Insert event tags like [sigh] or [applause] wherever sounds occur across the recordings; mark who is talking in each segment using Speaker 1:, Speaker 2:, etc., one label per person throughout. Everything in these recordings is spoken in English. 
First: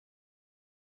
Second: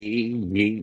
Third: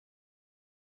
Speaker 1: Well,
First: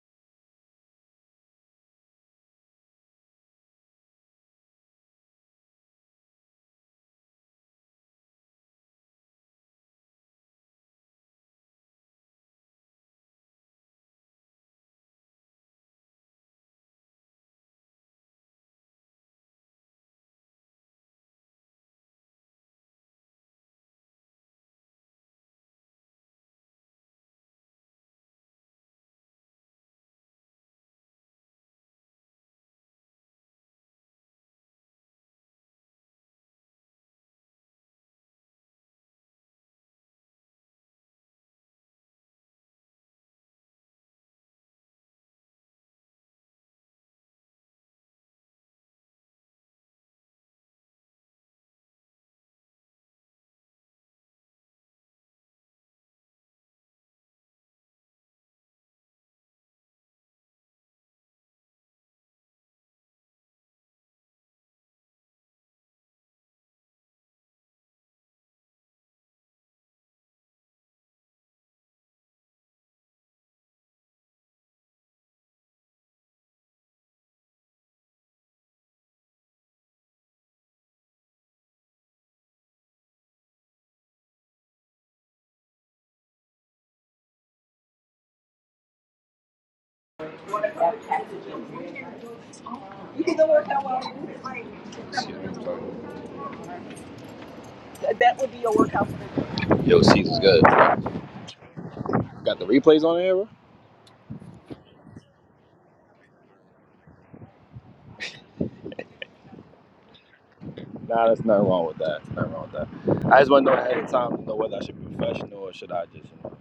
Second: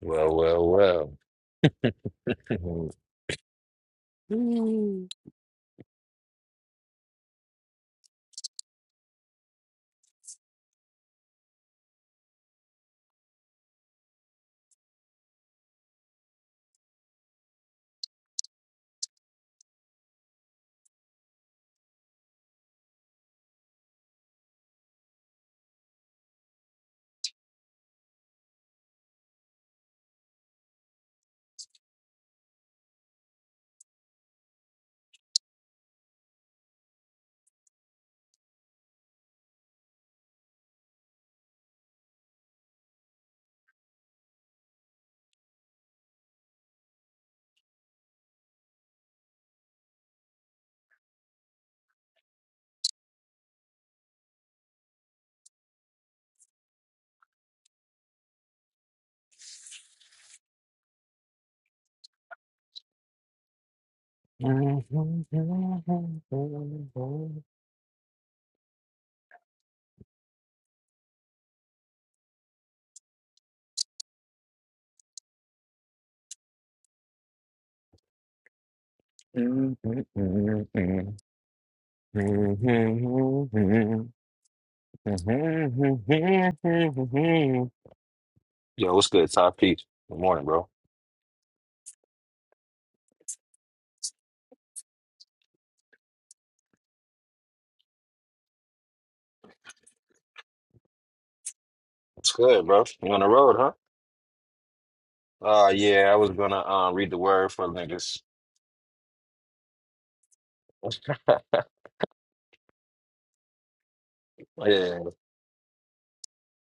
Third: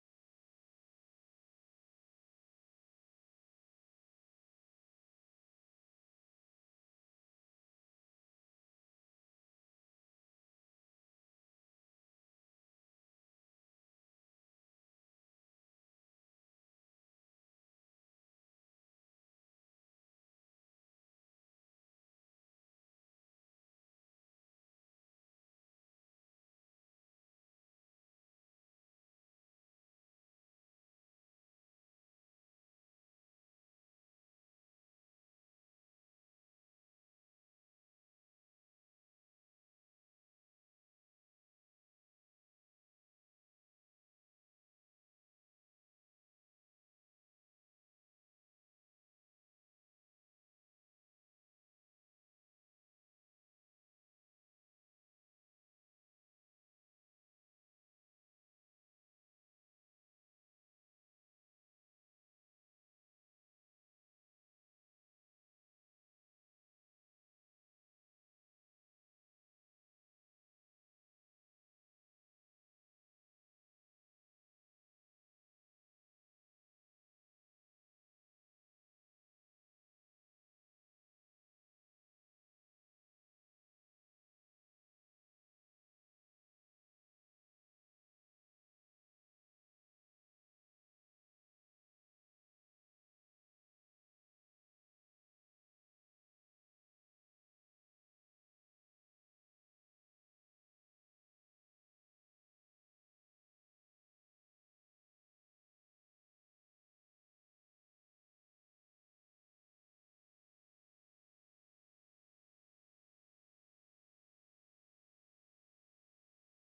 Speaker 1: well, well. Yo, what's good, Top Peach? Good morning,
Speaker 2: You
Speaker 1: bro.
Speaker 2: can go work out while you're free. That would be your workout for the day. Yo, Caesar's good.
Speaker 1: What's
Speaker 2: Got the
Speaker 1: good, bro?
Speaker 2: replays
Speaker 1: You
Speaker 2: on
Speaker 1: on the
Speaker 2: there, bro?
Speaker 1: road, huh? Uh yeah, I was gonna um read the word for niggas.
Speaker 2: Nah,
Speaker 1: [laughs]
Speaker 2: there's nothing wrong with that. There's nothing wrong with that. I just want to know ahead of time, you know, whether I should
Speaker 1: Yeah.
Speaker 2: be professional or should I just, you know.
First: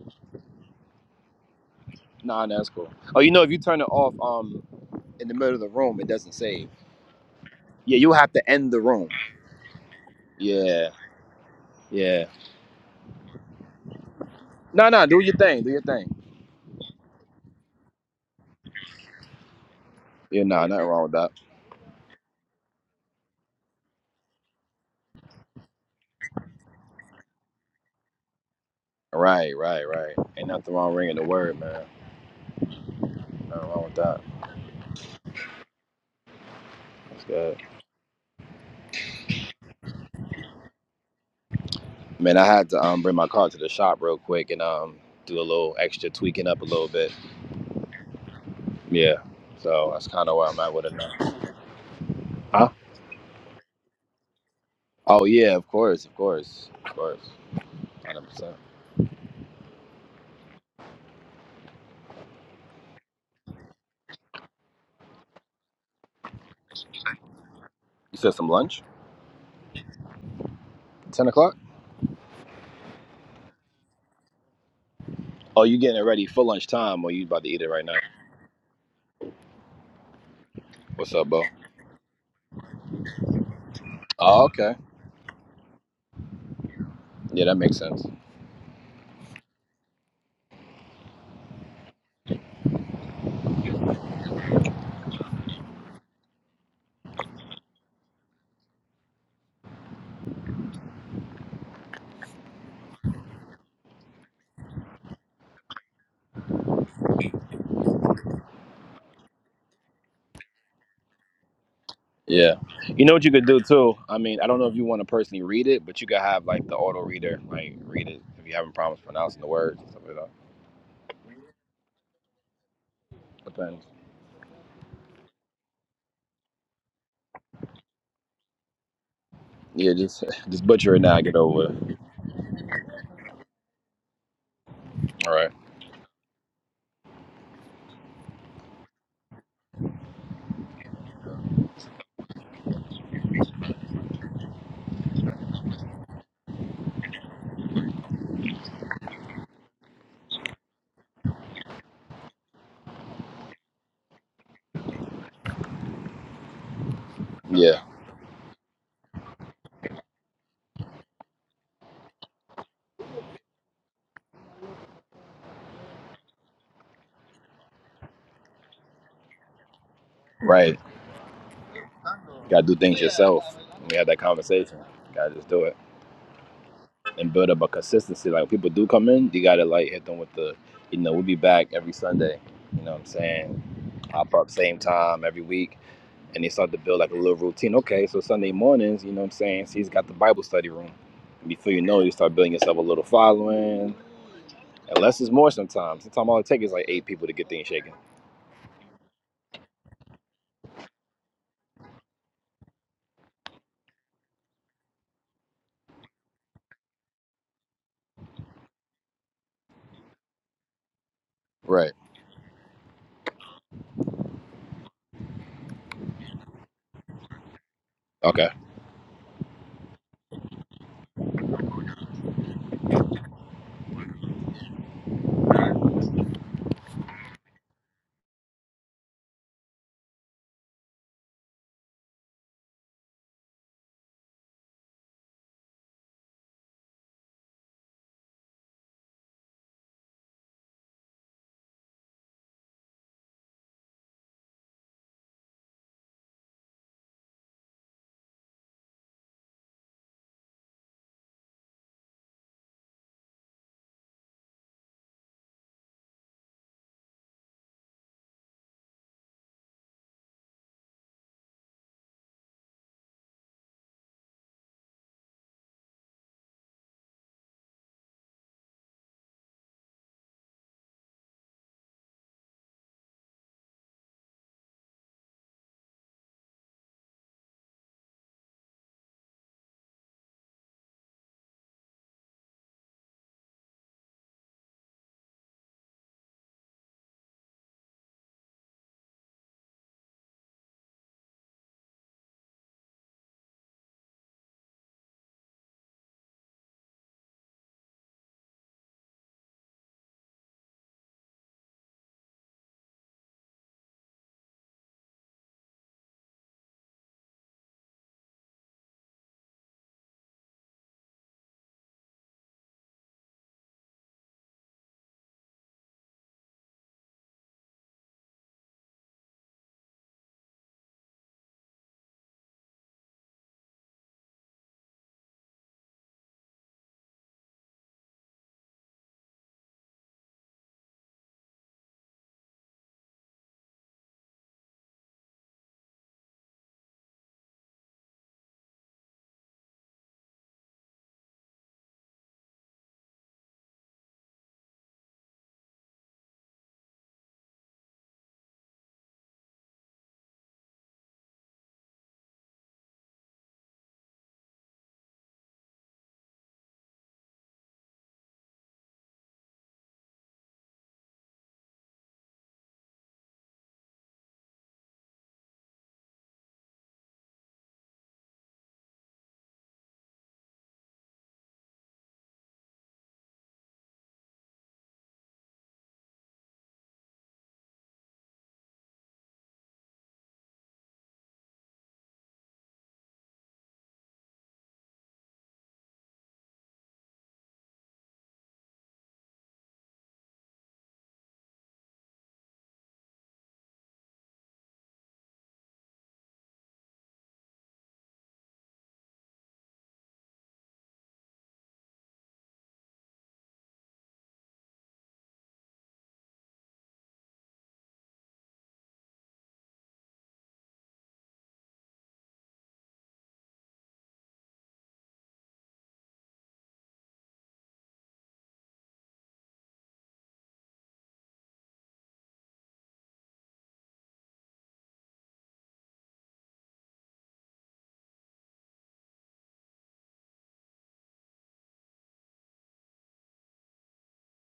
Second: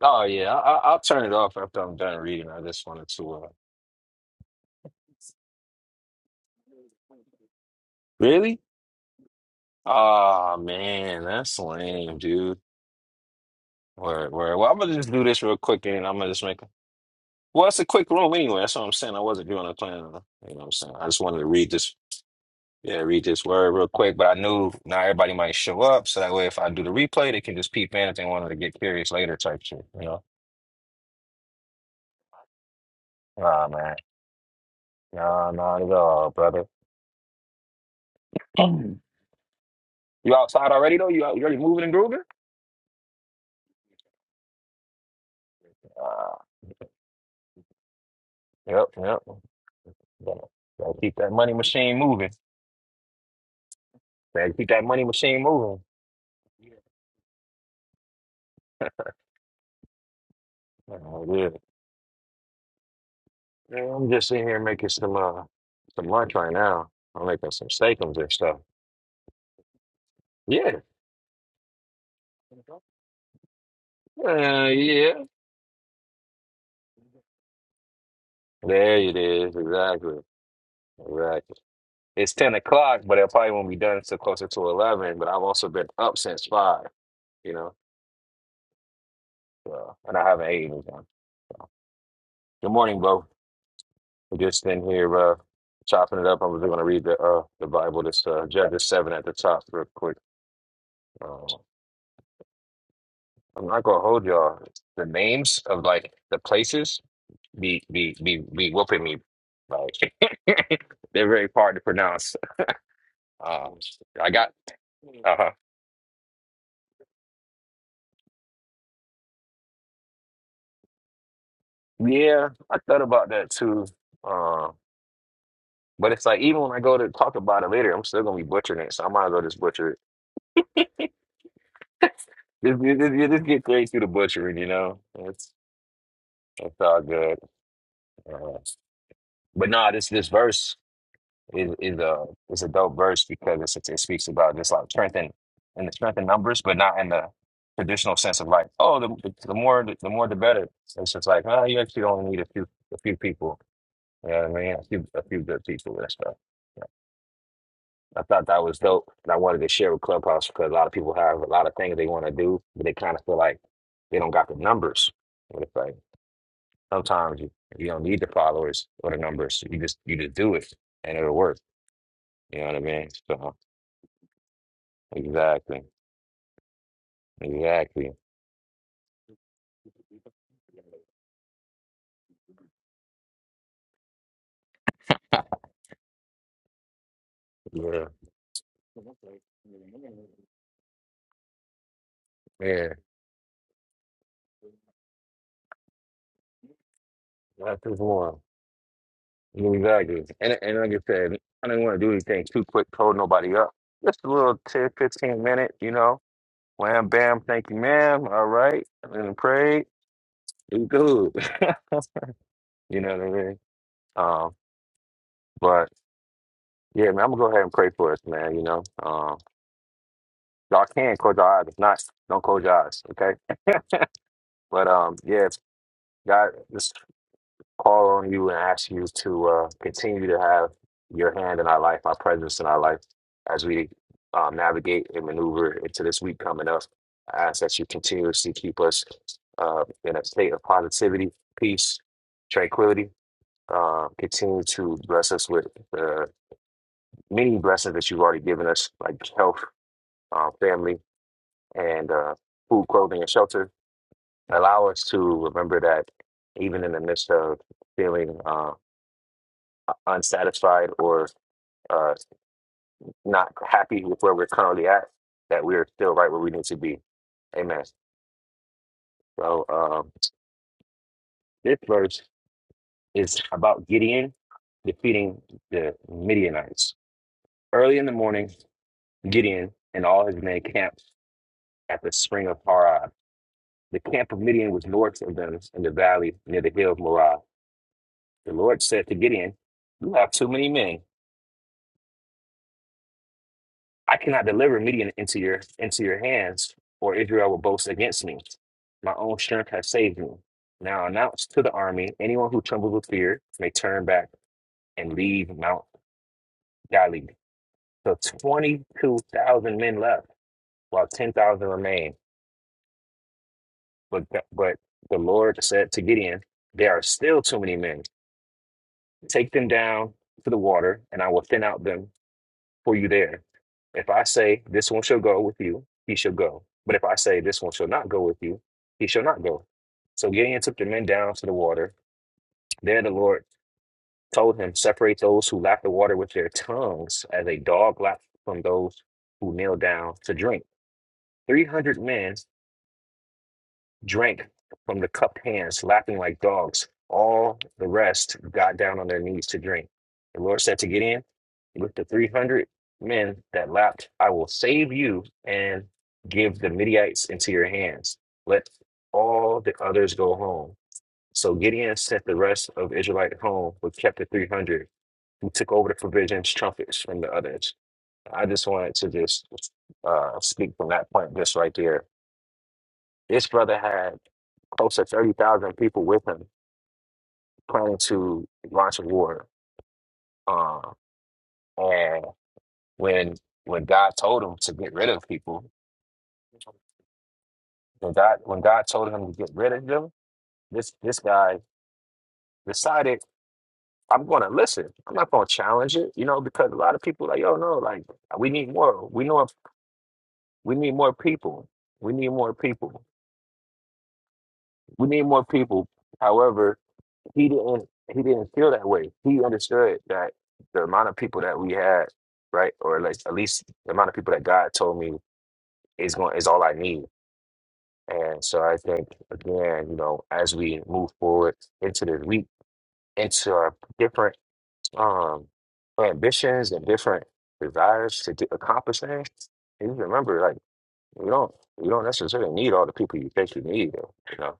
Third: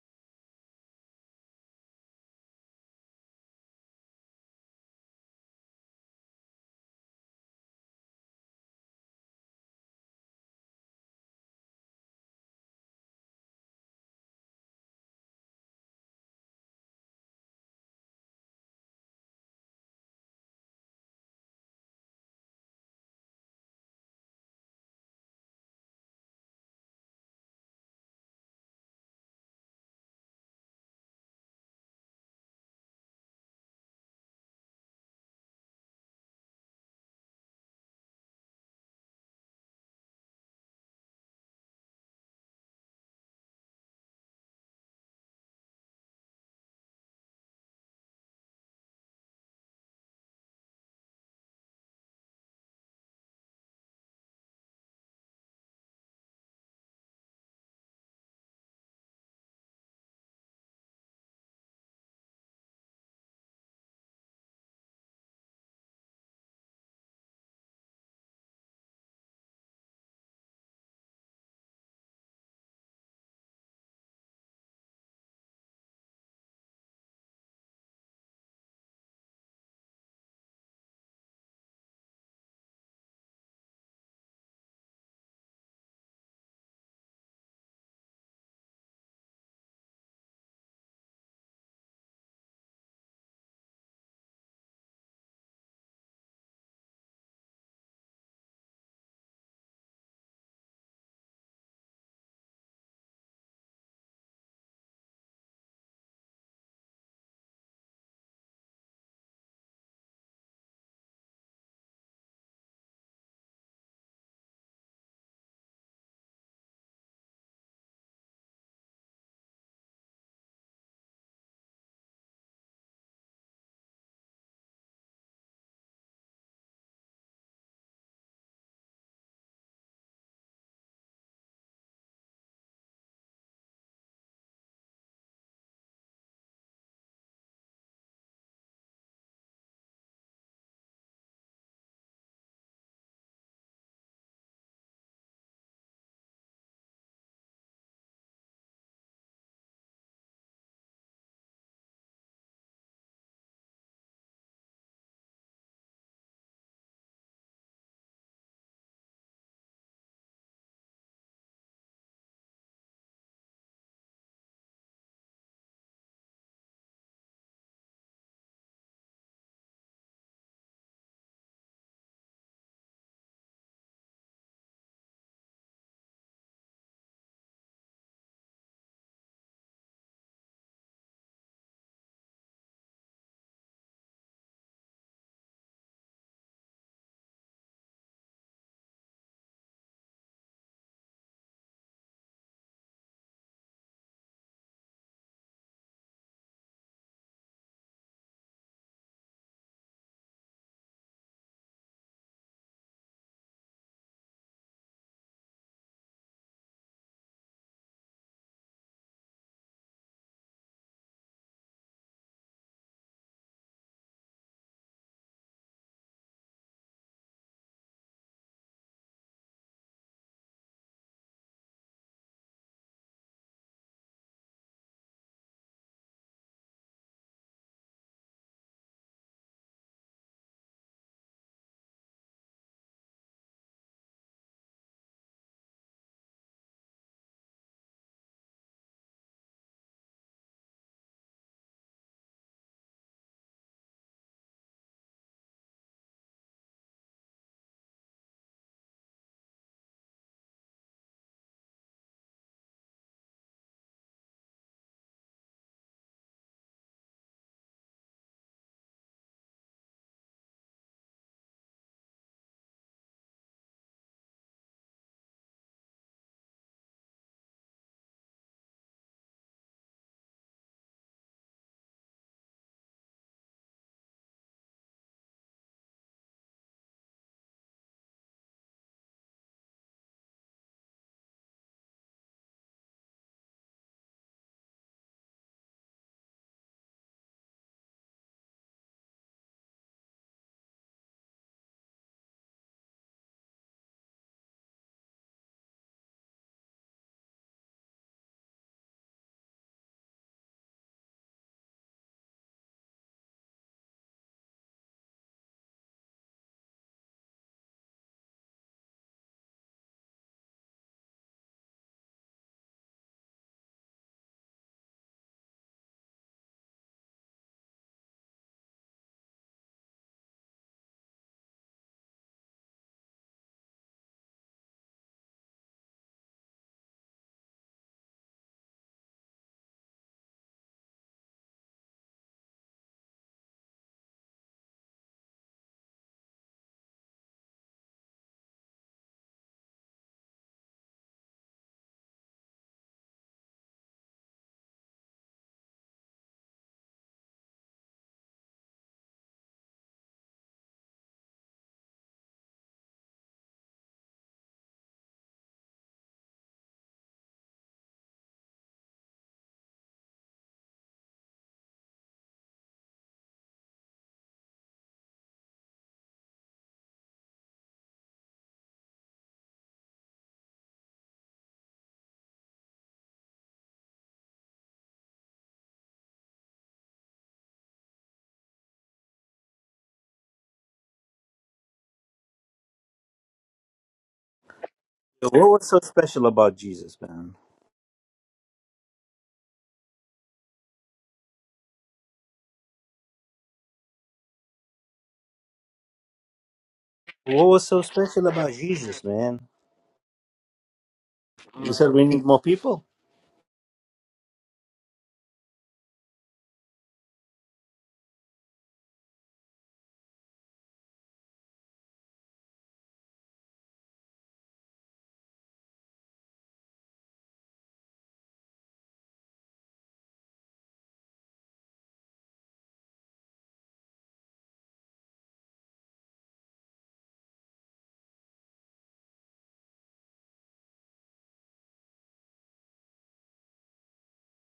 Speaker 1: Oh yeah, I, I- I'll turn it off after I'm done
Speaker 2: Nah,
Speaker 1: reading.
Speaker 2: nah,
Speaker 1: I
Speaker 2: that's
Speaker 1: just
Speaker 2: cool.
Speaker 1: wanted
Speaker 2: Oh, you
Speaker 1: to.
Speaker 2: know,
Speaker 1: Uh...
Speaker 2: if you turn it off um in the middle of the room, it doesn't save. Yeah, you'll have to
Speaker 1: Really?
Speaker 2: end the room.
Speaker 1: Ah
Speaker 2: Yeah,
Speaker 1: man, that's lame,
Speaker 2: yeah.
Speaker 1: dude. Word, word. Well, I'm
Speaker 2: Nah,
Speaker 1: gonna
Speaker 2: nah,
Speaker 1: just
Speaker 2: do
Speaker 1: do
Speaker 2: your
Speaker 1: this real
Speaker 2: thing. Do your
Speaker 1: quick, and
Speaker 2: thing.
Speaker 1: I'm gonna just make. Well, it's a quick room anyway. That's what I'm saying. I wasn't doing a plan. on-
Speaker 2: Yeah,
Speaker 1: You know what
Speaker 2: nah,
Speaker 1: I'm
Speaker 2: nothing
Speaker 1: saying?
Speaker 2: wrong
Speaker 1: I
Speaker 2: with
Speaker 1: just
Speaker 2: that.
Speaker 1: wanted to read this. Yeah, read this word real quick. But I knew not everybody might show up, so that way if I do the replay, they can just peep in if they wanted to get curious later,
Speaker 2: Right,
Speaker 1: type
Speaker 2: right,
Speaker 1: shit. You
Speaker 2: right.
Speaker 1: know?
Speaker 2: Ain't nothing wrong ringing the word, man.
Speaker 1: Nah,
Speaker 2: Nothing wrong with
Speaker 1: man.
Speaker 2: that.
Speaker 1: Nah, not at all, brother.
Speaker 2: That's good.
Speaker 1: [clears throat] You outside already though? You out- you already moving and grooving?
Speaker 2: Man, I had to um bring my car to the shop real quick and um do a little extra tweaking up a little bit.
Speaker 1: Yep,
Speaker 2: Yeah.
Speaker 1: yep.
Speaker 2: So that's kind of
Speaker 1: Gotta,
Speaker 2: where I'm at with it
Speaker 1: gotta
Speaker 2: now.
Speaker 1: keep that money machine moving.
Speaker 2: Huh?
Speaker 1: Gotta keep that money
Speaker 2: Oh
Speaker 1: machine
Speaker 2: yeah, of
Speaker 1: moving.
Speaker 2: course, of course, of course, hundred percent.
Speaker 1: Oh, yeah. Yeah, I'm just sitting here making some uh some lunch right now. I'm making some steakums
Speaker 2: You
Speaker 1: and
Speaker 2: said some
Speaker 1: stuff.
Speaker 2: lunch?
Speaker 1: Yeah.
Speaker 2: Ten o'clock?
Speaker 1: Uh, yeah.
Speaker 2: Oh, you getting it ready for lunchtime, or you about to eat it right now?
Speaker 1: There it is. Exactly.
Speaker 2: What's up, Bo?
Speaker 1: Exactly. It's ten o'clock, but it probably won't be done until
Speaker 2: Oh,
Speaker 1: closer to
Speaker 2: okay.
Speaker 1: eleven. But I've also been up since five,
Speaker 2: Yeah,
Speaker 1: you
Speaker 2: that
Speaker 1: know.
Speaker 2: makes sense.
Speaker 1: So and I haven't ate anything. So. Good morning, Bo. We're just in here uh, chopping it up. I'm just going to read the uh, the Bible. This uh, Judges seven at the top, real quick. Uh, I'm not going to hold y'all. The names of like the places be be be be whooping me. Like [laughs] they're very hard to pronounce.
Speaker 2: Yeah. You know what you could do
Speaker 1: Um,
Speaker 2: too? I
Speaker 1: I
Speaker 2: mean, I
Speaker 1: got.
Speaker 2: don't know if you want to personally
Speaker 1: Uh,
Speaker 2: read it, but you could have like the auto reader like read it if you're having problems pronouncing the words and stuff like that.
Speaker 1: yeah, I thought about that
Speaker 2: Depends.
Speaker 1: too. Uh, but it's like even when I go to talk about it later, I'm still gonna be butchering it. So I might as well just butcher
Speaker 2: Yeah, just [laughs] just butcher it now. Get over it.
Speaker 1: it. [laughs] Just, just, just just get straight through the butchering, you know.
Speaker 2: All right.
Speaker 1: It's it's all good. Uh, but nah, this this verse is is a is a dope verse because it's, it speaks about just like strength and and the strength in numbers, but not in the traditional sense of like, oh, the the, the more the, more the better. It's just like, oh, you actually only need a few a few people. You know what I mean? A few a few good people and stuff. Yeah.
Speaker 2: Yeah.
Speaker 1: I thought that was dope, and I wanted to share with Clubhouse because a lot of people have a lot of things they want to do, but they kind of feel like they don't got the numbers. Sometimes you, you don't need the followers or the numbers. You just you just do it
Speaker 2: Right.
Speaker 1: and it'll work. You
Speaker 2: Got
Speaker 1: know
Speaker 2: to
Speaker 1: what
Speaker 2: do
Speaker 1: I
Speaker 2: things
Speaker 1: mean?
Speaker 2: yourself.
Speaker 1: So
Speaker 2: We had that conversation. Got to just do it
Speaker 1: exactly.
Speaker 2: and build up a
Speaker 1: Exactly.
Speaker 2: consistency. Like when people do come in, you got to like hit them with the, you know, we'll be back every Sunday. You know what I'm saying? Hop up same time every week, and they start to build like a little routine.
Speaker 1: Yeah.
Speaker 2: Okay, so Sunday mornings, you know what I'm saying? She's got the Bible study room. And before you know, it, you start building yourself a
Speaker 1: Yeah.
Speaker 2: little following. And less is more sometimes. Sometimes all it takes is like eight people to get things
Speaker 1: That's
Speaker 2: shaking.
Speaker 1: just one. Exactly. And and like I said, I didn't want to do anything too quick, hold nobody up. Just a little 10 15 minute, you know. Wham bam, thank you, ma'am. All right. And then pray. It's good.
Speaker 2: Right.
Speaker 1: [laughs] You know what I mean? Um, but Yeah, man, I'm gonna go ahead and pray for us,
Speaker 2: Okay.
Speaker 1: man. You know, um, y'all can close your eyes. If not, don't close your eyes, okay? [laughs] But um, yeah, God, just call on you and ask you to uh, continue to have your hand in our life, our presence in our life, as we um, navigate and maneuver into this week coming up. I ask that you continuously keep us uh, in a state of positivity, peace, tranquility. Uh, continue to bless us with the many blessings that you've already given us, like health uh, family, and uh, food, clothing, and shelter. Allow us to remember that even in the midst of feeling uh, unsatisfied or uh, not happy with where we're currently at, that we are still right where we need to be. Amen. So um, this verse is about Gideon defeating the Midianites. Early in the morning, Gideon and all his men camped at the spring of Harod. The camp of Midian was north of them in the valley near the hill of Morah. The Lord said to Gideon, You have too many men. I cannot deliver Midian into your into your hands, or Israel will boast against me. My own strength has saved me. Now announce to the army, anyone who trembles with fear may turn back and leave Mount Gilead. So twenty-two thousand men left, while ten thousand remain. But th- but the Lord said to Gideon, There are still too many men. Take them down to the water, and I will thin out them for you there. If I say, This one shall go with you, he shall go. But if I say, This one shall not go with you, he shall not go. So Gideon took the men down to the water. There the Lord told him, Separate those who lap the water with their tongues, as a dog laps from those who kneel down to drink. 300 men drank from the cupped hands, lapping like dogs. All the rest got down on their knees to drink. The Lord said to Gideon, With the 300 men that lapped, I will save you and give the Midianites into your hands. Let all the others go home. So Gideon sent the rest of Israelite home, but kept the 300 who took over the provisions, trumpets from the others. I just wanted to just uh, speak from that point just right there. This brother had close to 30,000 people with him planning to launch a war. Uh, and when when God told him to get rid of
Speaker 3: What
Speaker 1: people,
Speaker 3: was so special about Jesus, man?
Speaker 1: when God when God told him to get rid of them, this this guy decided I'm going to listen. I'm not going to challenge it, you know, because a lot of people like,
Speaker 3: What
Speaker 1: yo,
Speaker 3: was
Speaker 1: no,
Speaker 3: so
Speaker 1: like
Speaker 3: special
Speaker 1: we
Speaker 3: about
Speaker 1: need
Speaker 3: Jesus,
Speaker 1: more. We
Speaker 3: man?
Speaker 1: know if, we need more people.
Speaker 3: You said we
Speaker 1: We
Speaker 3: need
Speaker 1: need
Speaker 3: more
Speaker 1: more
Speaker 3: people?
Speaker 1: people. We need more people. However. he didn't he didn't feel that way. He understood that the amount of people that we had, right, or at least, at least the amount of people that God told me is going is all I need. And so I think again, you know, as we move forward into this week, into our different um ambitions and different desires to do, accomplish things, you remember like you don't you don't necessarily need all the people you think you need. You know,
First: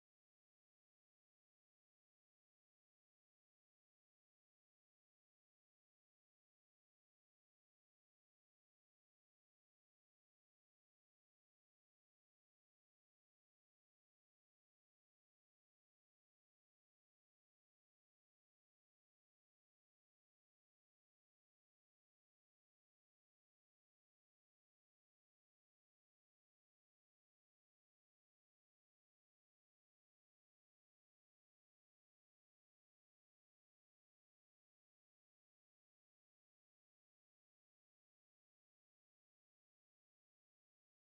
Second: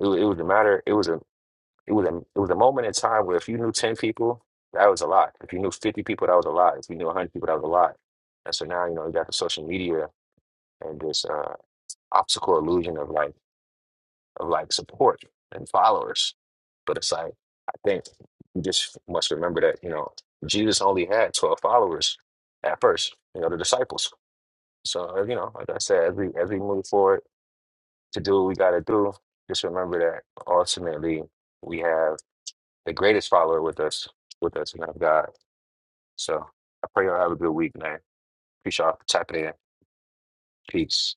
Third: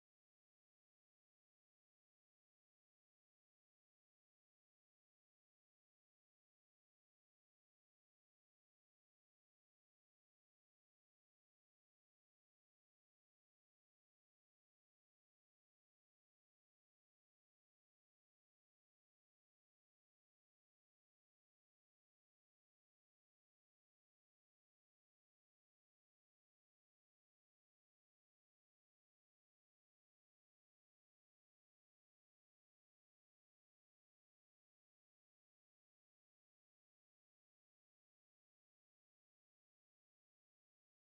Speaker 1: it, wa- it was a matter. It was a it was a it was a moment in time where if you knew ten people, that was a lot. If you knew fifty people, that was a lot. If you knew hundred people, that was a lot. And so now you know you got the social media and this uh, optical illusion of like of like support and followers. But it's like I think you just must remember that you know Jesus only had twelve followers at first. You know the disciples. So uh, you know, like I said, as we as we move forward to do what we got to do, just remember that ultimately we have. the greatest follower with us, with us, man of God. So I pray y'all have a good week, man. Appreciate y'all for tapping in. Peace.